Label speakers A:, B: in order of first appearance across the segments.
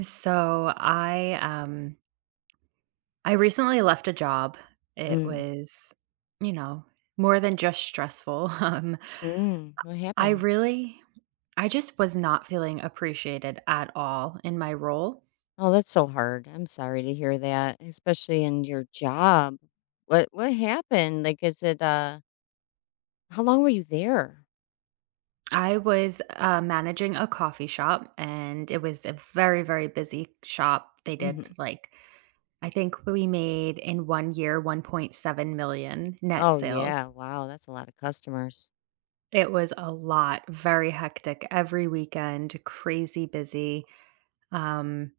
A: So I recently left a job. It
B: Mm.
A: was, you know, more than just stressful.
B: Mm, what
A: I
B: happened?
A: really I just was not feeling appreciated at all in my role.
B: Oh, that's so hard. I'm sorry to hear that, especially in your job. What happened? Like, is it how long were you there?
A: I was managing a coffee shop, and it was a very very busy shop. They did
B: Hmm.
A: like I think we made in one year 1.7 million net
B: Oh
A: sales.
B: yeah, wow, that's a lot of customers.
A: It was a lot, very hectic every weekend, crazy busy, um,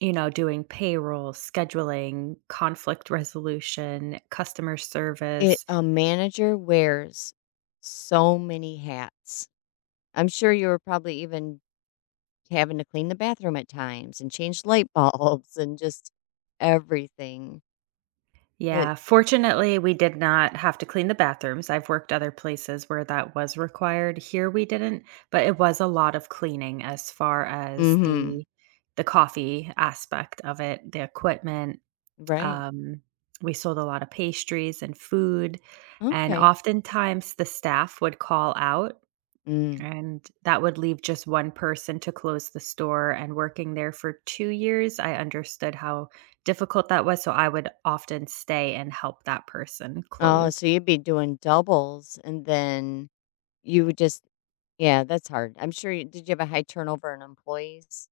A: doing payroll, scheduling, conflict resolution, customer
B: It
A: service.
B: A manager wears so many hats. I'm sure you were probably even having to clean the bathroom at times and change light bulbs and just everything. That
A: Yeah, fortunately, we did not have to clean the bathrooms. I've worked other places where that was required. Here we didn't, but it was a lot of cleaning as far as
B: Mm-hmm.
A: the coffee aspect of it, the equipment.
B: Right.
A: Um, we sold a lot of pastries and food, and
B: Okay.
A: oftentimes the staff would call out.
B: Mm.
A: And that would leave just one person to close the store, and working there for 2 years, I understood how difficult that was, so I would often stay and help that person
B: Oh,
A: close.
B: so you'd be doing doubles, and then you would just yeah, that's hard. I'm sure you have a high turnover in employees?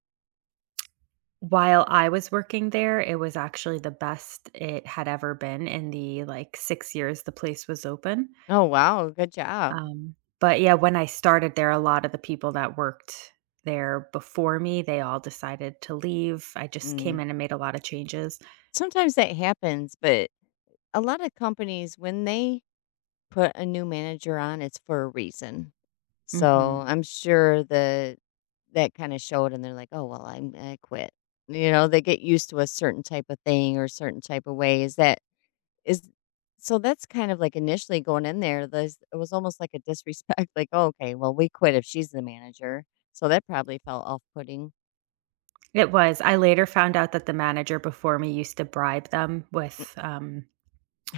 A: While I was working there, it was actually the best it had ever been in the, like, 6 years the place was open,
B: Oh, wow. Good job.
A: um, but yeah, when I started there, a lot of the people that worked there before me, they all decided to leave. I just came
B: Mm.
A: in and made a lot of changes.
B: Sometimes that happens, but a lot of companies, when they put a new manager on, it's for a reason.
A: Mhm.
B: So I'm sure the that kind of showed, and they're like, "Oh well, I quit." They get used to a certain type of thing or certain type of way. Is that Is So that's kind of like initially going in there, there's it was almost like a disrespect, like, "Oh, okay, well, we quit if she's the manager." So that probably felt off-putting.
A: It was. I later found out that the manager before me used to bribe them with,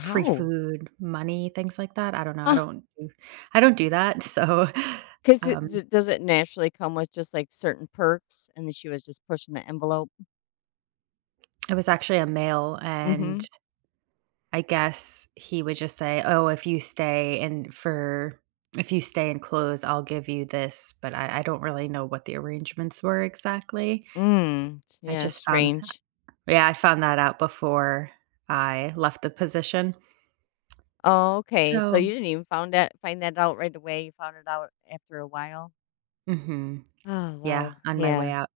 A: free food, money, things like that. I don't know. I
B: Uh,
A: don't do I don't do that. So,
B: 'Cause it
A: um,
B: d does it naturally come with just, like, certain perks, and then she was just pushing the envelope?
A: it was actually a male, and
B: Mhm.
A: I guess he would just say, "Oh, if you stay and for if you stay and close, I'll give you this," but I don't really know what the arrangements were exactly.
B: Mm,
A: I
B: yeah,
A: just found
B: strange.
A: yeah, I found that out before I left the position.
B: Oh, okay, so
A: So
B: you didn't even found that find that out right away, you found it out after a while?
A: mhm.
B: Oh,
A: Yeah,
B: well.
A: on my way
B: Yeah.
A: out.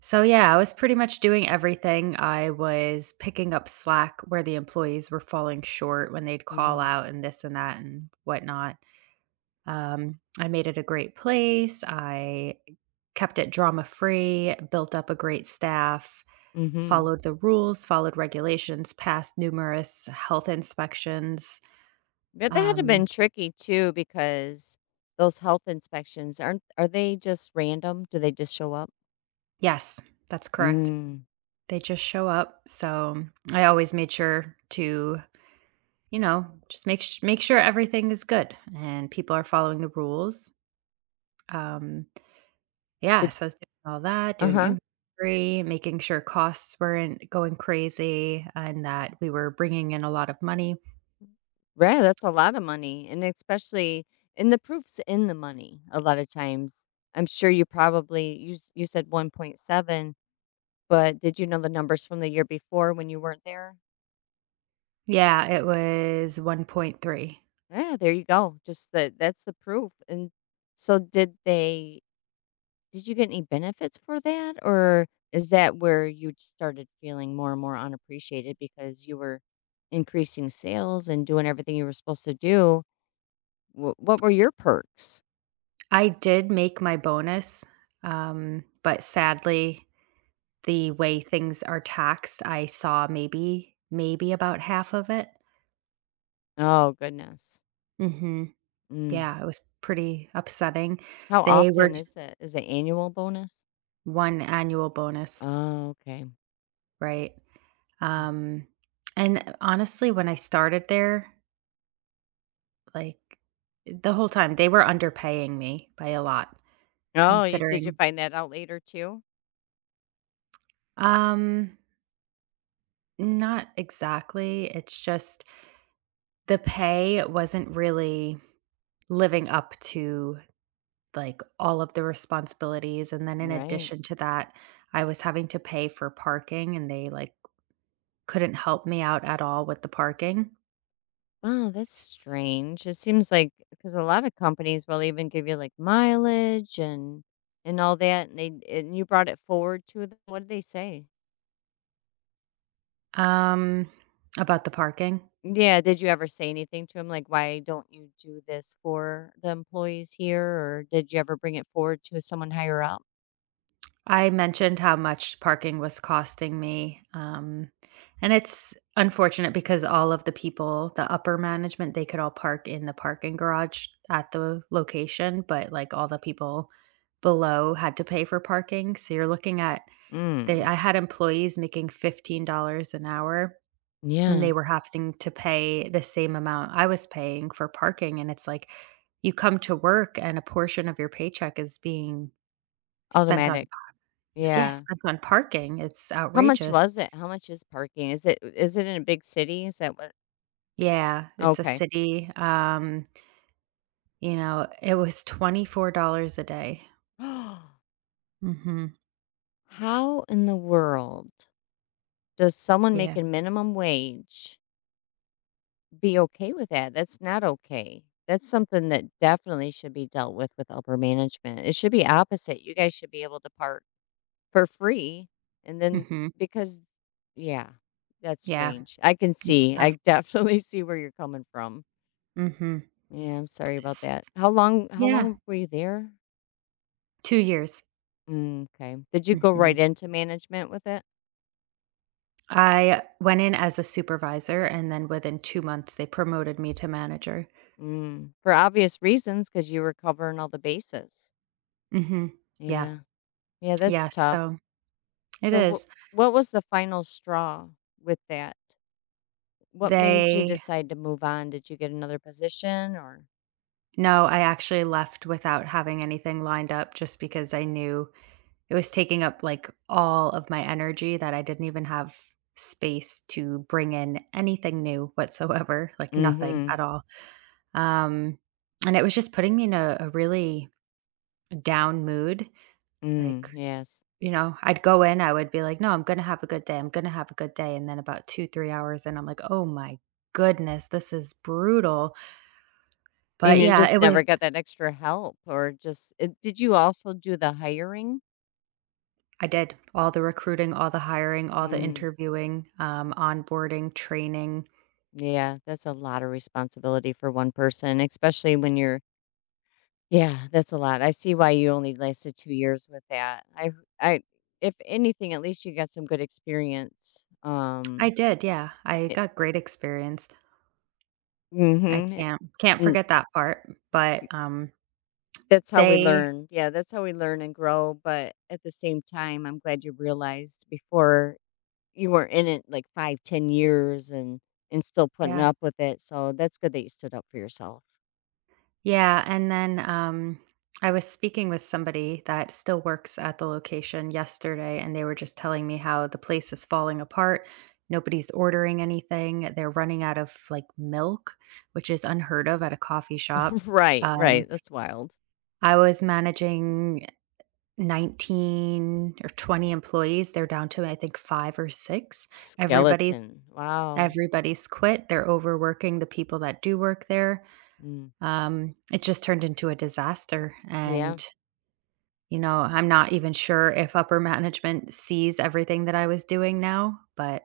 A: So, yeah, I was pretty much doing everything. I was picking up slack where the employees were falling short when they'd call
B: Mm,
A: out and this and that and whatnot. I made it a great place. I kept it drama free, built up a great staff,
B: mhm.
A: followed the rules, followed regulations, passed numerous health inspections.
B: But that had to have
A: Um,
B: been tricky too, because those health inspections aren't are they just random? Do they just show up?
A: yes, that's correct.
B: Mm.
A: They just show up. So, I always made sure to, you know, just make sure everything is good and people are following the rules. Um, yeah, so I was doing all that, doing
B: Uh-huh.
A: inventory, making sure costs weren't going crazy and that we were bringing in a lot of money.
B: Right, that's a lot of money, and the proof's in the money a lot of times. I'm sure you probably, you said 1.7, but did you know the numbers from the year before when you weren't there?
A: Yeah, it was 1.3.
B: Yeah, there you go. Just that's the proof. And so did you get any benefits for that, or is that where you started feeling more and more unappreciated because you were increasing sales and doing everything you were supposed to do? What were your perks?
A: I did make my bonus, but sadly, the way things are taxed, I saw maybe about half of it.
B: Oh goodness.
A: Mhm.
B: Mm.
A: Yeah, it was pretty upsetting.
B: How
A: They were
B: often is it? Is it annual bonus?
A: 1 annual bonus,
B: Oh, okay.
A: right?
B: Mm.
A: Um, and honestly, when I started there, like, the whole time, they were underpaying me by a lot
B: Oh, did you
A: considering,
B: find that out later too?
A: um, not exactly, it's just the pay wasn't really living up to, like, all of the responsibilities, and then in
B: Right.
A: addition to that, I was having to pay for parking, and they, like, couldn't help me out at all with the parking.
B: Wow, that's strange. It seems like, because a lot of companies will even give you like mileage and all that, and they and you brought it forward to them. What did they say?
A: Um, about the parking.
B: Yeah, did you ever say anything to them like, why don't you do this for the employees here, or did you ever bring it forward to someone higher up?
A: I mentioned how much parking was costing me, and it's unfortunate because all of the people, the upper management, they could all park in the parking garage at the location, but, like, all the people below had to pay for parking, so you're looking at, they
B: Mm.
A: I had employees making $15 an hour. And they
B: Yeah,
A: were having to pay the same amount I was paying for parking, and it's like, you come to work and a portion of your paycheck is being spent on
B: automatic.
A: yes,
B: Yeah.
A: spent on parking. It's
B: How much
A: outrageous.
B: was it? How much is parking? Is it in a big city? Is that what?
A: Yeah, it's a
B: Okay.
A: city, it was $24 a day. Mhm,
B: How in the world? Does someone
A: yeah,
B: making minimum wage be okay with that? That's not okay. That's something that definitely should be dealt with upper management. It should be opposite. You guys should be able to part for free. And then
A: mhm,
B: because, yeah, that's
A: yeah,
B: strange. I can
A: it's
B: see. I
A: tough.
B: definitely see where you're coming from.
A: Mhm,
B: Yeah, I'm sorry about that. How long? How
A: yeah,
B: long were you there?
A: 2 years.
B: Mm, okay. Did you go
A: Mhm.
B: right into management with it?
A: I went in as a supervisor, and then within 2 months, they promoted me to manager.
B: Mm, for obvious reasons, because you were covering all the bases.
A: Mhm. Yeah.
B: Yeah. Yeah, that's
A: Yeah,
B: tough.
A: so it
B: So
A: is.
B: what was the final straw with that? What made you
A: They
B: decide to move on? Did you get another position or?
A: No, I actually left without having anything lined up just because I knew it was taking up, like, all of my energy that I didn't even have space to bring in anything new whatsoever, like, nothing
B: Mhm.
A: at all. Um, and it was just putting me in a really down mood,
B: Mm,
A: like,
B: yes.
A: you know, I'd go in, I would be like, "No, I'm gonna have a good day, I'm gonna have a good day," and then about 2, 3 hours in, I'm like, "Oh my goodness, this is brutal." But
B: And you
A: yeah,
B: just
A: it was
B: never got that extra help, or did you also do the hiring?
A: I did all the recruiting, all the hiring, all the
B: Mm,
A: interviewing, onboarding, training.
B: yeah, that's a lot of responsibility for one person, especially when you're— Yeah, that's a lot. I see why you only lasted 2 years with that. I if anything, at least you got some good experience.
A: I did, yeah, I got great experience. I
B: Mhm,
A: can't can't
B: mm
A: forget that part, but,
B: that's how we
A: they
B: learn. Yeah, that's how we learn and grow, but at the same time, I'm glad you realized before you were in it, like, 5, 10 years and still putting
A: yeah.
B: up with it, so that's good that you stood up for yourself.
A: Yeah, and then, I was speaking with somebody that still works at the location yesterday, and they were just telling me how the place is falling apart. Nobody's ordering anything. They're running out of, like, milk, which is unheard of at a coffee shop.
B: Right,
A: Um,
B: right, that's wild.
A: I was managing 19 or 20 employees. They're down to, I think, 5 or 6. Everybody's
B: Skeleton, wow.
A: everybody's quit. They're overworking the people that do work there.
B: Mm,
A: It just turned into a disaster,
B: yeah.
A: and, you know, I'm not even sure if upper management sees everything that I was doing now, but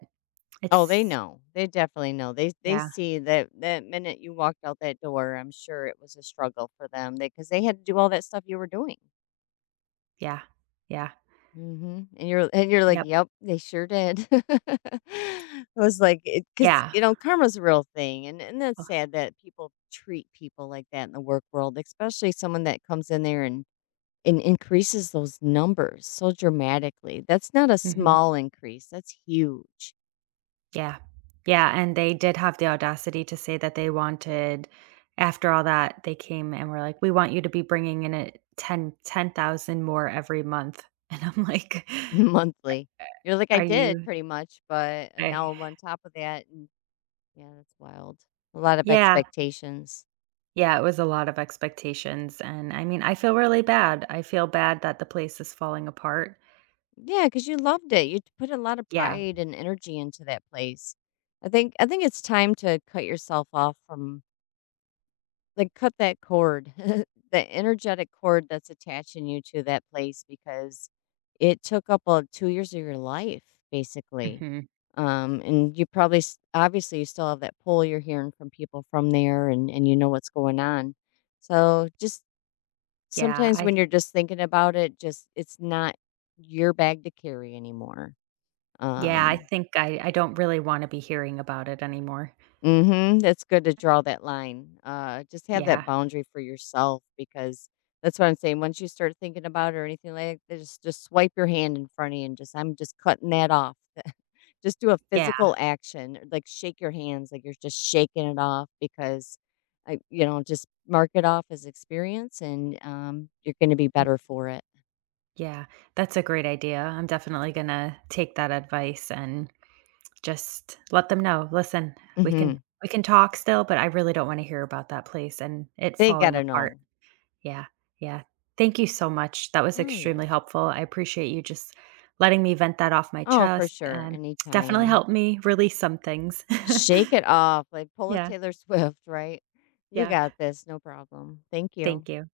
B: Oh, they
A: it's
B: know. They definitely know. They
A: yeah,
B: see that that minute you walked out that door, I'm sure it was a struggle for them, because they 'cause they had to do all that stuff you were doing.
A: yeah, yeah,
B: Mhm, and you're like,
A: yep,
B: "Yep, they sure did." I was like, because
A: yeah,
B: karma's a real thing, and that's
A: oh,
B: sad that people treat people like that in the work world, especially someone that comes in there and increases those numbers so dramatically. That's not a
A: mhm,
B: small increase, that's huge
A: yeah, yeah, and they did have the audacity to say that they wanted, after all that, they came and were like, "We want you to be bringing in a ten thousand more every month," and I'm like,
B: monthly. You're like, "I
A: "Are
B: did
A: you"
B: pretty much, but
A: I
B: now I'm on top of that," and yeah, that's wild. A lot of
A: Yeah.
B: expectations.
A: Yeah, it was a lot of expectations, and I mean, I feel really bad. I feel bad that the place is falling apart.
B: Yeah, because you loved it. You put a lot of
A: Yeah.
B: pride and energy into that place. I think it's time to cut yourself off from, like, cut that cord, the energetic cord that's attaching you to that place, because it took up 2 years of your life, basically.
A: Mhm.
B: And you probably obviously you still have that pull, you're hearing from people from there, and you know what's going on. So just
A: Yeah,
B: sometimes,
A: I
B: when you're just thinking about it, just, it's not your bag to carry anymore.
A: yeah, I
B: Um,
A: think I don't really wanna be hearing about it anymore.
B: mhm, that's good to draw that line. Just have that
A: Yeah.
B: boundary for yourself, because that's what I'm saying. Once you start thinking about it or anything like that, just swipe your hand in front of you and just, I'm just cutting that off. Just do a
A: Yeah.
B: physical action, like shake your hands, like you're just shaking it off because, just mark it off as experience, and you're going to be
A: Mm,
B: better for it.
A: yeah. That's a great idea. I'm definitely gonna take that advice and just let them know, "Listen, we can
B: Hmm.
A: we can talk still, but I really don't wanna hear about that place and it
B: They got
A: falling
B: to
A: apart."
B: know.
A: Yeah, yeah. Thank you so much. That was
B: Oh yeah.
A: extremely helpful. I appreciate you just letting me vent that off my
B: Oh, for
A: chest
B: sure.
A: and definitely
B: Anytime.
A: helped me release some things.
B: Shake it off, like, pull a
A: yeah,
B: Taylor Swift, right? "You
A: yeah.
B: got this, no problem. Thank
A: Thank
B: you."
A: you.